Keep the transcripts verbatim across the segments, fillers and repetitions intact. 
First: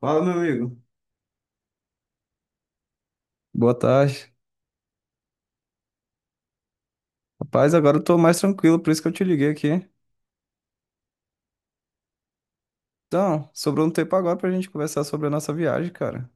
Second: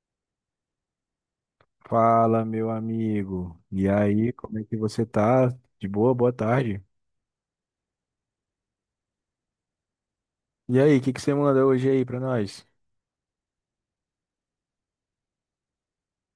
Fala, meu amigo. Fala, meu amigo. Boa E tarde. aí, como é que você tá? De boa, boa tarde. Rapaz, agora eu tô mais tranquilo, por isso que eu te liguei aqui. E aí, o que que você manda hoje aí pra nós? Então, sobrou um tempo agora pra gente conversar sobre a nossa viagem, cara.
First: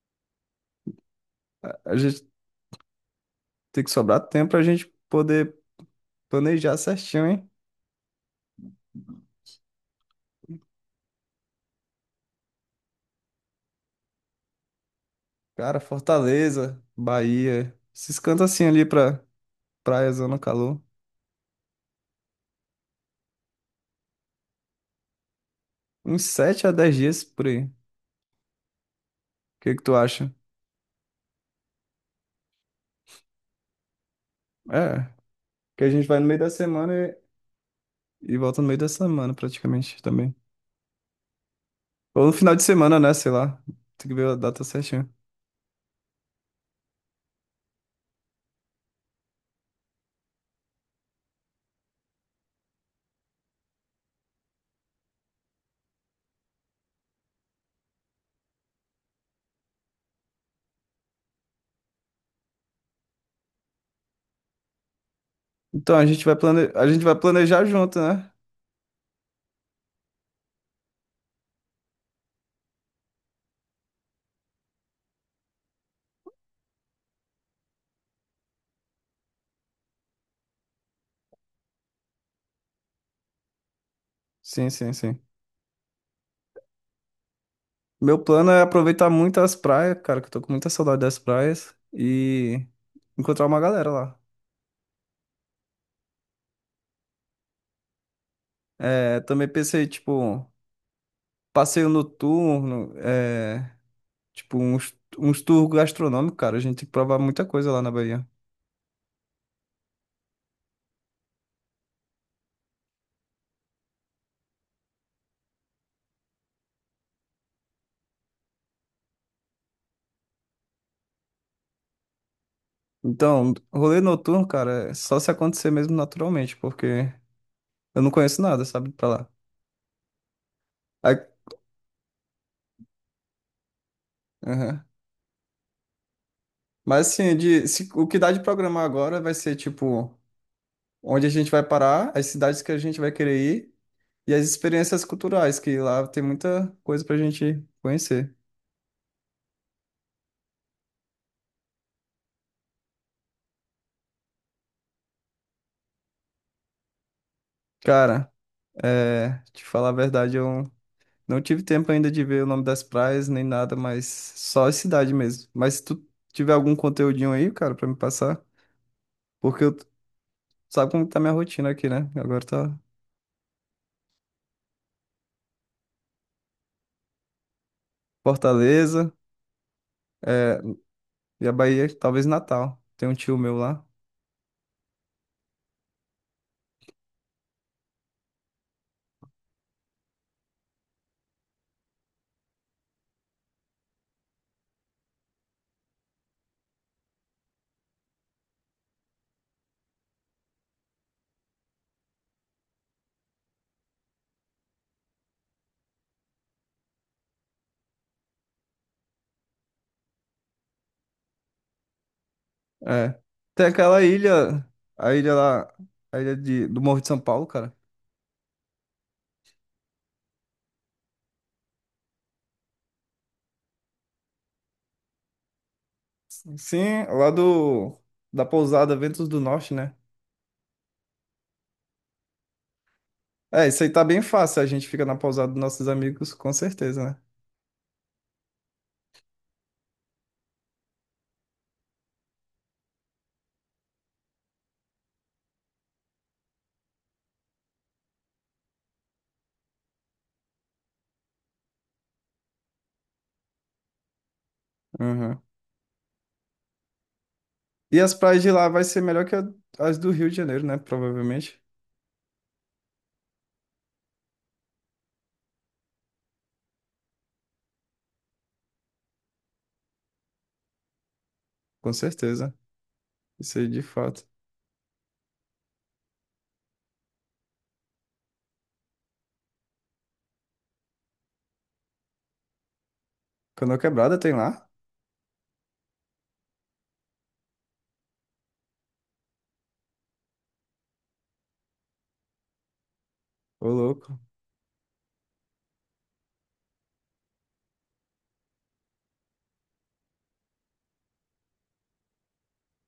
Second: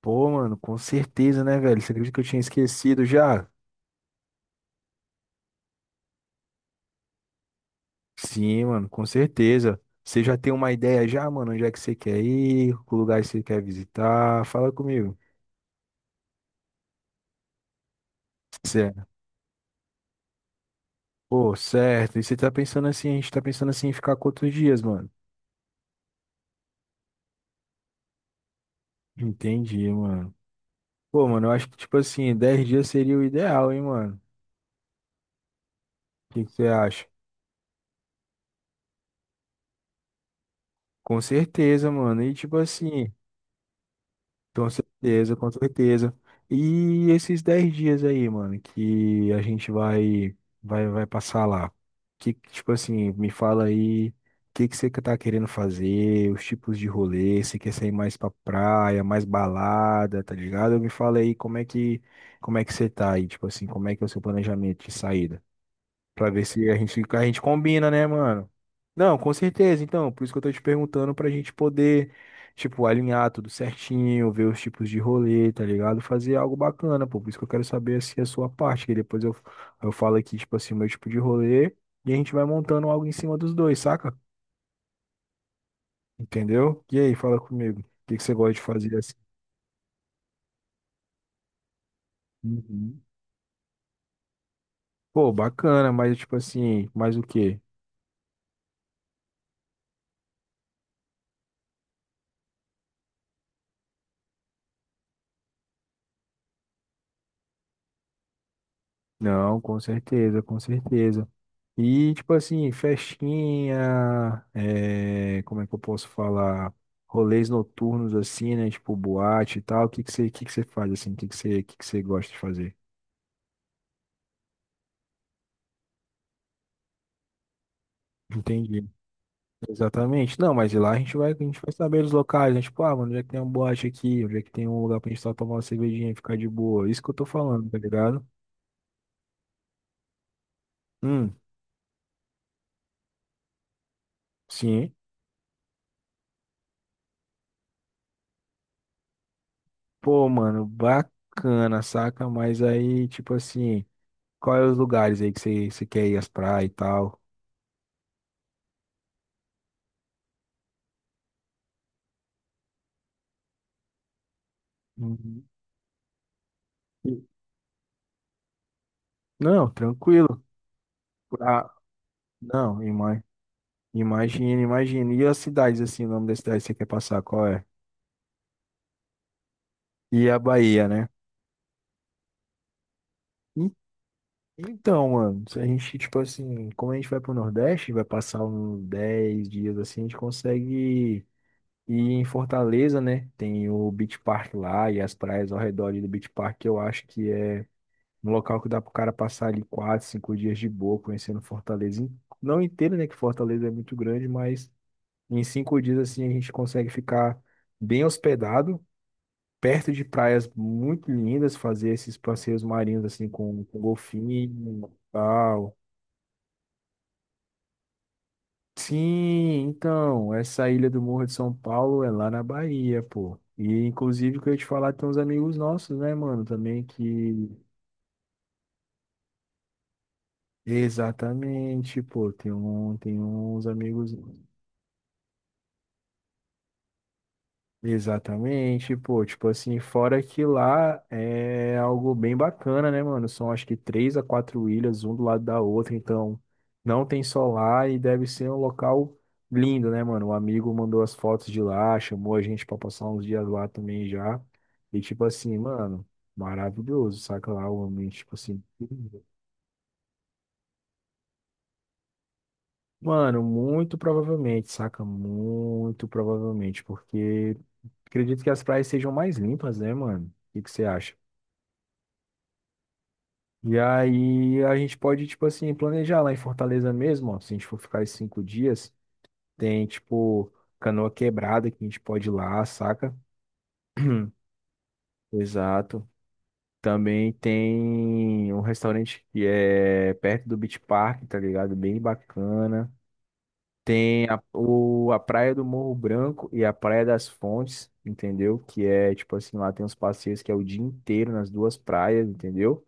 Pô, mano, com certeza, né, A velho? Você a acredita que eu gente tinha esquecido já? tem que sobrar tempo pra gente poder planejar certinho, hein? Sim, mano, com certeza. Você já tem uma ideia já, mano? Onde é que você quer ir? Que lugar que você quer visitar? Fala comigo. Cara, Fortaleza, Bahia, esses cantos assim ali Certo. pra praia, zona calor. Pô, certo. E você tá pensando assim, a gente tá pensando assim em ficar quantos dias, mano? Uns sete a dez dias por aí. O que que Entendi, tu mano. acha? Pô, mano, eu acho que tipo assim, dez dias seria o ideal, hein, mano? É, que a gente vai no O meio que da que você acha? semana e, e volta no meio da semana praticamente também. Com certeza, mano. Ou no E final tipo de semana, assim, né? Sei lá. Tem que ver a data com certinha. certeza, com certeza. E esses dez dias aí, mano, que a gente vai vai vai passar lá. Que tipo assim, me fala aí, o que que você tá querendo fazer, os tipos de rolê, se quer sair mais pra praia, mais balada, tá ligado? Me fala aí como é que como é que você tá aí, tipo assim, como é que é o seu planejamento de saída? Então a gente Pra vai ver se plane... a a gente, gente vai a gente planejar combina, junto, né, né? mano? Não, com certeza. Então, por isso que eu tô te perguntando pra gente poder, tipo, alinhar tudo certinho, ver os tipos de rolê, tá ligado? Fazer algo bacana, pô. Por isso que eu quero saber, assim, a sua parte, que depois eu, eu falo aqui, tipo assim, o meu tipo de rolê e a gente vai montando algo em cima dos dois, saca? Sim, sim, sim. Entendeu? E aí, fala comigo. O que Meu que você plano gosta de é fazer aproveitar assim? muito as praias, cara, que eu tô com muita saudade das praias e Uhum. encontrar uma galera lá. Pô, bacana, mas tipo assim, mais o quê? É, também pensei, tipo, passeio noturno, é, tipo, uns, uns tours gastronômicos, cara. A gente tem que provar muita coisa lá na Bahia. Não, com certeza, com certeza. E, tipo assim, festinha, é, como é que eu posso falar? Rolês noturnos, assim, né? Tipo, boate e tal. O que que você, o que que você faz, assim? O que que você, o que que você gosta de fazer? Então, rolê noturno, cara, é só se acontecer mesmo naturalmente, porque eu não conheço nada, Entendi. sabe, pra lá. Exatamente. Não, mas lá a gente Aí- vai, a gente vai saber os locais, né? Tipo, ah, mano, onde é que tem uma boate aqui? Onde é que tem um Aham. lugar pra gente só tomar uma cervejinha e ficar de boa? Isso Mas que eu tô assim, de, falando, tá se- o que ligado? dá de programar agora vai ser, tipo, onde a Hum, gente vai parar, as cidades que a gente vai querer ir e as sim. experiências culturais, que lá tem muita coisa pra gente conhecer. Pô, mano, bacana, saca? Mas aí, tipo assim, quais os lugares aí que você, você quer ir às praias e tal? Cara, é, te falar a verdade, eu não tive tempo ainda de ver o nome das praias nem nada, mas só a cidade Uhum. mesmo. Mas se tu tiver algum conteúdinho aí, cara, pra me passar, porque Não, eu, tranquilo. sabe como tá minha rotina Ah, aqui, né? Agora tá não, ima- imagina, imagina. E as cidades, assim, o nome da cidade que você quer passar, qual é? Fortaleza, E a é, Bahia, né? e a Bahia, talvez Natal. Tem um tio meu En- lá. Então, mano, se a gente, tipo assim, como a gente vai pro Nordeste, vai passar uns dez dias assim, a gente consegue ir em Fortaleza, né? Tem o Beach Park lá e as praias ao redor ali do Beach Park, que eu acho que é um local que dá pro cara passar ali quatro, cinco dias de boa, conhecendo Fortaleza. in- Não inteiro, né? Que Fortaleza é muito grande, mas. Em cinco dias, assim, a gente consegue ficar bem hospedado, perto de praias muito lindas, fazer esses passeios marinhos, É. assim, com, Tem com aquela golfinho ilha, e a ilha lá, tal. a ilha de, do Morro de São Paulo, cara. Sim, então, essa ilha do Morro de São Paulo é lá na Bahia, pô. E, inclusive, que eu ia te falar, tem uns amigos nossos, né, mano, também Sim, lá que... do, da pousada Ventos do Norte, né? Exatamente, pô, tem um, tem É, uns isso aí tá amigos. bem fácil, a gente fica na pousada dos nossos amigos, com certeza, né? Exatamente, pô, tipo assim, fora que lá é algo bem bacana, né, mano? São acho que três a quatro ilhas, um do lado da outra, então não tem só lá e deve ser um local lindo, né, mano? O amigo mandou as fotos de lá, chamou a gente pra passar uns dias lá também já. E tipo Uhum. assim, mano, maravilhoso, saca lá o E as ambiente, tipo praias de assim. lá vai ser melhor que a- as do Rio de Janeiro, né? Provavelmente, Mano, muito provavelmente, saca? Muito provavelmente, porque acredito que as praias sejam mais limpas, né, mano? O que que você acha? com certeza. Isso aí E de fato. aí a gente pode, tipo assim, planejar lá em Fortaleza mesmo, ó. Se a gente for ficar esses cinco dias, tem, tipo, Canoa Quebrada que a gente pode ir lá, saca? Canoa Quebrada tem lá? Exato. Também tem um restaurante que é perto do Beach Park, tá ligado? Bem bacana. Ô, louco. Tem a, o, a Praia do Morro Branco e a Praia das Fontes, entendeu? Que é, tipo assim, lá tem uns passeios que é o dia inteiro nas duas praias, entendeu?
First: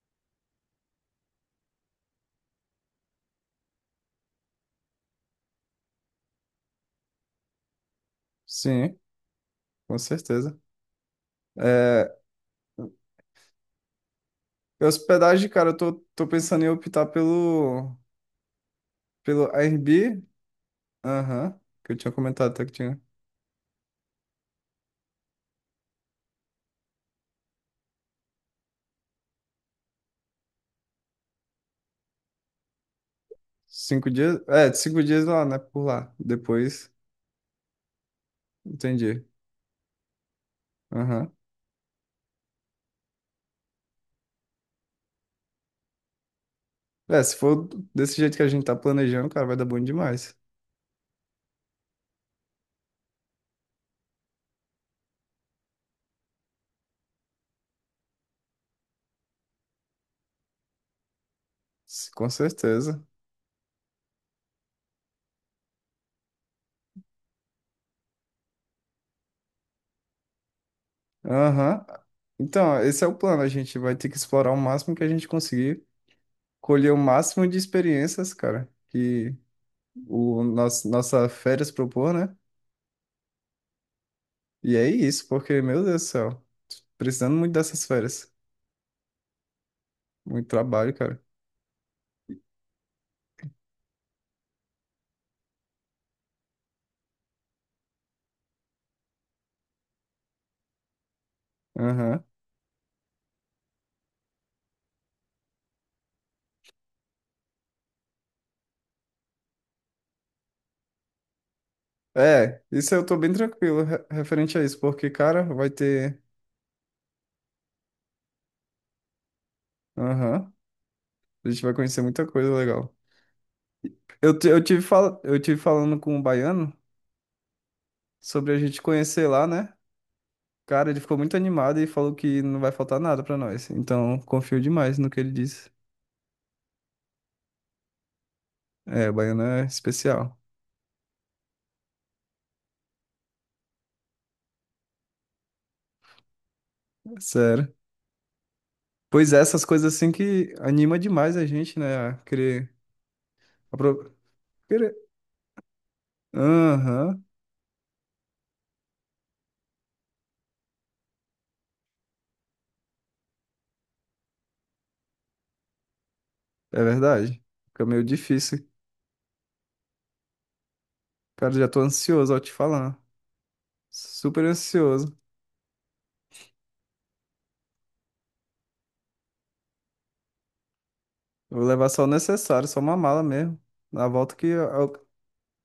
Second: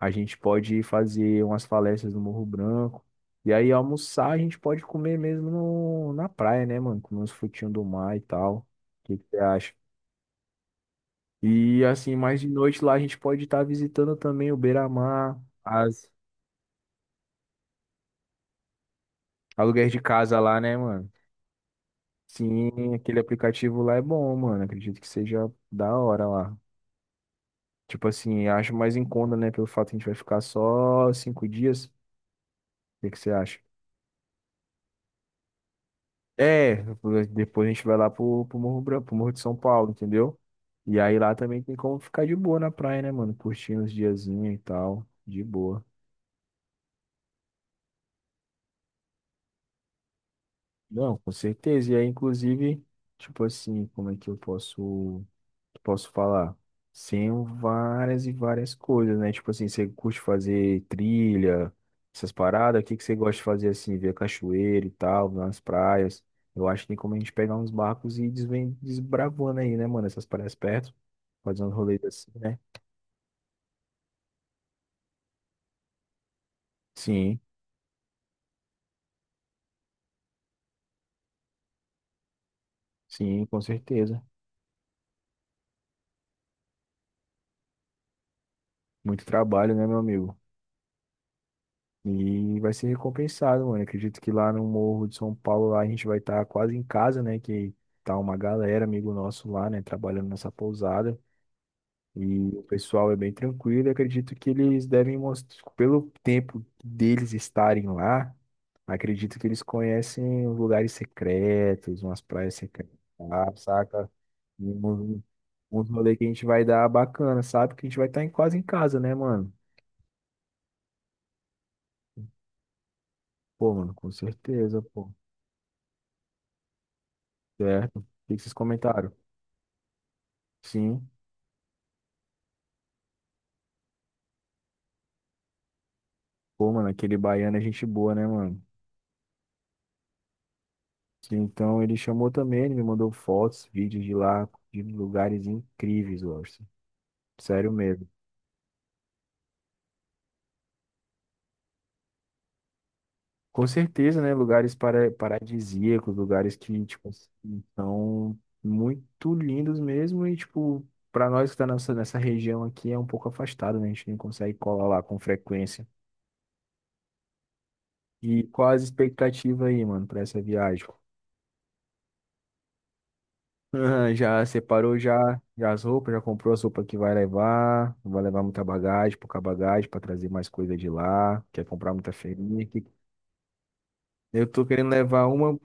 A gente pode fazer umas falésias no Morro Branco. E aí, almoçar, a gente pode comer mesmo no, na praia, né, mano? Comer uns frutinhos do mar e tal. O Sim, que que você acha? com certeza. E É, assim, mais de noite lá, a gente pode estar visitando também o Beira-Mar, hospedagem, cara, eu tô, as tô pensando em optar pelo, pelo aluguéis de Airbnb. casa lá, né, mano? Aham, que eu tinha comentado até que Sim, tinha aquele aplicativo lá é bom, mano. Acredito que seja da hora lá. Tipo assim, acho mais em conta, né? Pelo fato que a gente vai ficar só cinco dias. O que que você acha? cinco dias. É, cinco dias lá, né? Por lá. É, Depois, depois a gente vai lá pro, pro Morro Branco, pro entendi. Morro de São Paulo, entendeu? E aí Aham. lá também tem como ficar de boa na praia, né, mano? Curtindo os diazinhos e tal, de boa. É, se for desse jeito que a gente tá planejando, cara, vai dar bom demais. Não, com certeza. E aí, inclusive, tipo assim, como é que eu posso, posso falar? Sem várias e várias coisas, né? Tipo assim, você curte fazer trilha, S- Com essas paradas, o que que certeza. você gosta de fazer assim, ver cachoeira e tal, nas praias? Eu acho que tem como a gente pegar uns barcos e ir desven- desbravando aí, né, mano? Essas praias perto, fazendo Aham. rolês assim, né? Então, esse é o plano. A gente vai ter que explorar o máximo que a gente conseguir, colher o Sim, máximo de experiências, cara, que o nosso, nossa férias propor, né? sim, com certeza. E é isso, porque, meu Deus do céu, precisando muito dessas férias. Muito trabalho, né, meu amigo? Muito trabalho, cara. E vai ser recompensado, mano. Acredito que lá no Morro de São Paulo, lá a gente vai estar quase em casa, né? Que tá uma galera, amigo nosso lá, né? Trabalhando nessa pousada. Aham. E o pessoal é bem tranquilo. Eu acredito que eles devem mostrar, pelo tempo deles estarem lá, acredito que eles conhecem os lugares secretos, umas praias É, isso secretas, eu tô bem lá, tranquilo re- saca? referente a E isso, porque, uns cara, vai uns rolê ter. que a gente vai dar bacana, sabe? Que a gente vai estar em, quase em casa, né, mano? Aham, a gente vai conhecer muita coisa legal. Pô, mano, com Eu, ti- eu, tive certeza, pô. fal... eu tive falando com um baiano Certo. O que que sobre vocês a gente comentaram? conhecer lá, né? Cara, ele Sim. ficou muito animado e falou que não vai faltar nada pra nós. Então, confio demais no que ele disse. Pô, mano, aquele baiano é gente boa, né, mano? É, baiano é especial, Sim, então ele chamou também, ele me mandou fotos, vídeos de lá, de lugares incríveis, Orson. é Sério sério. mesmo. Pois é, essas coisas assim que anima demais a gente, né? A querer. Com apro- certeza, né? Lugares querer- para, paradisíacos, lugares que, tipo, Aham, assim, são muito lindos mesmo e, tipo, para nós que tá nessa, nessa região aqui é um pouco afastado, né? A gente não consegue colar lá com frequência. é verdade. Fica meio E difícil. qual as expectativas aí, mano, para essa viagem? Cara, já tô ansioso ao te falar. Aham, Super já separou já, ansioso. já as roupas, já comprou as roupas que vai levar, não vai levar muita bagagem, pouca bagagem para trazer mais coisa de lá, Eu quer vou levar comprar só o muita feirinha necessário, só aqui. uma mala mesmo. Na volta Eu que. tô querendo Eu- levar uma,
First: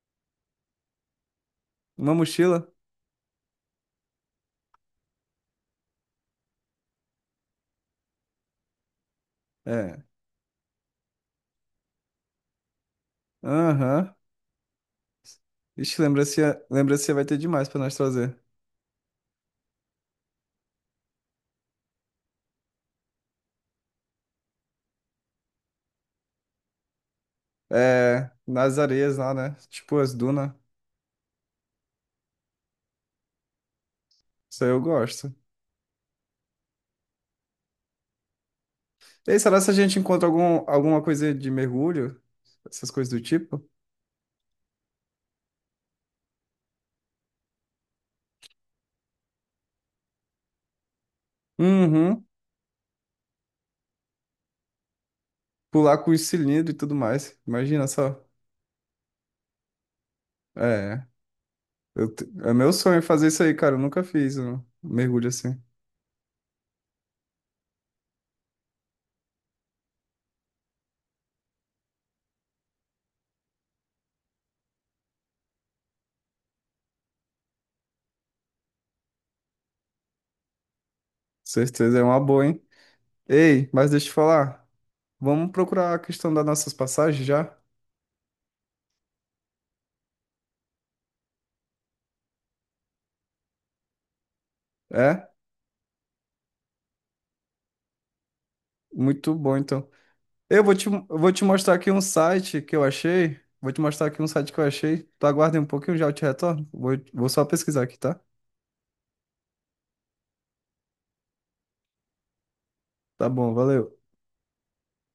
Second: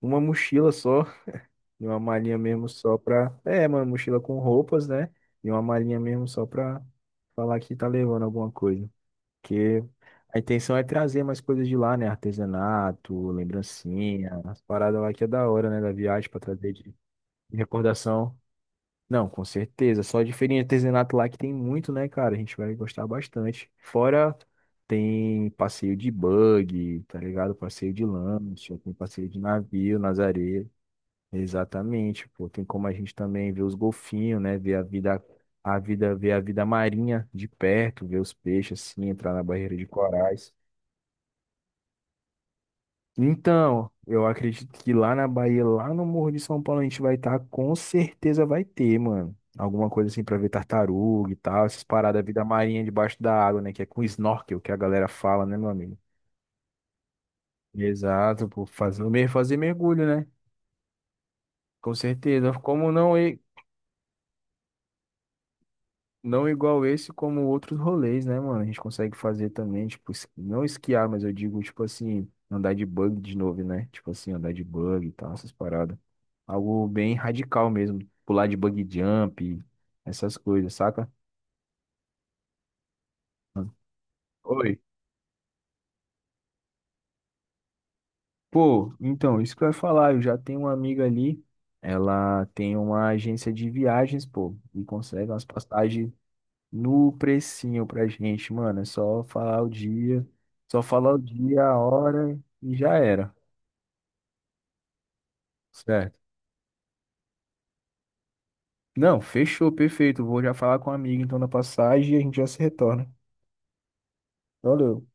uma mochila só, e uma Uma malinha mochila? mesmo só pra. É, uma mochila com roupas, né? E uma malinha mesmo só pra falar que tá levando alguma coisa. Porque É. a intenção é trazer mais coisas de lá, né? Artesanato, Aham. lembrancinha, as paradas lá que é da hora, né? Da Ixi, viagem pra lembrancinha, trazer de lembrancinha vai ter de demais pra nós recordação. trazer. Não, com certeza. Só de feirinha de artesanato lá que tem muito, né, cara? A gente vai gostar bastante. Fora tem passeio de bug, tá ligado? Passeio de É. Nas lancha, tem areias passeio lá, de né? Tipo navio as nas dunas. areias. Exatamente, pô. Tem como a gente também ver os golfinhos, né? Isso aí Ver eu a vida, gosto. a vida, ver a vida marinha de perto, ver os peixes assim, E entrar aí, na será se a barreira de gente encontra corais. algum, alguma coisa de mergulho? Essas coisas do tipo? Então, eu acredito que lá na Bahia, lá no Morro de São Paulo, a gente vai estar, com certeza vai ter, mano. Alguma coisa assim pra ver tartaruga e tal, essas paradas, Uhum. da vida marinha debaixo da água, né? Que é com snorkel que a galera fala, né, meu Pular amigo? com os cilindros e tudo mais. Imagina só. Exato, pô, fazer, mer- fazer mergulho, né? É. Com Eu, te- certeza. é meu Como sonho não. fazer isso aí, cara. Eu nunca fiz um mergulho assim. Não igual esse, como outros rolês, né, mano? A gente consegue fazer também, tipo, es- não esquiar, mas eu digo, tipo assim, andar de bug de novo, né? Tipo assim, andar de bug e tal, essas paradas. Algo bem radical mesmo. Pular de bug jump, essas coisas, saca? Certeza, é uma boa, hein? Ei, mas deixa eu te falar. Oi. Vamos procurar a questão das nossas passagens já? Pô, então, isso que eu ia falar, eu já tenho uma amiga ali, ela tem uma agência de viagens, pô, e É? consegue umas passagens no precinho pra gente, mano. É só Muito bom, falar o então. dia, Eu vou só te, eu falar o vou te dia, mostrar a aqui um hora site que e eu já era, achei. Vou te mostrar aqui um site que eu achei. Tu aguarda aí um pouquinho, já eu certo? te retorno. Vou, vou só pesquisar aqui, tá? Não, fechou, perfeito. Vou já falar com a amiga então na passagem e a gente já se retorna. Tá bom, valeu. Valeu.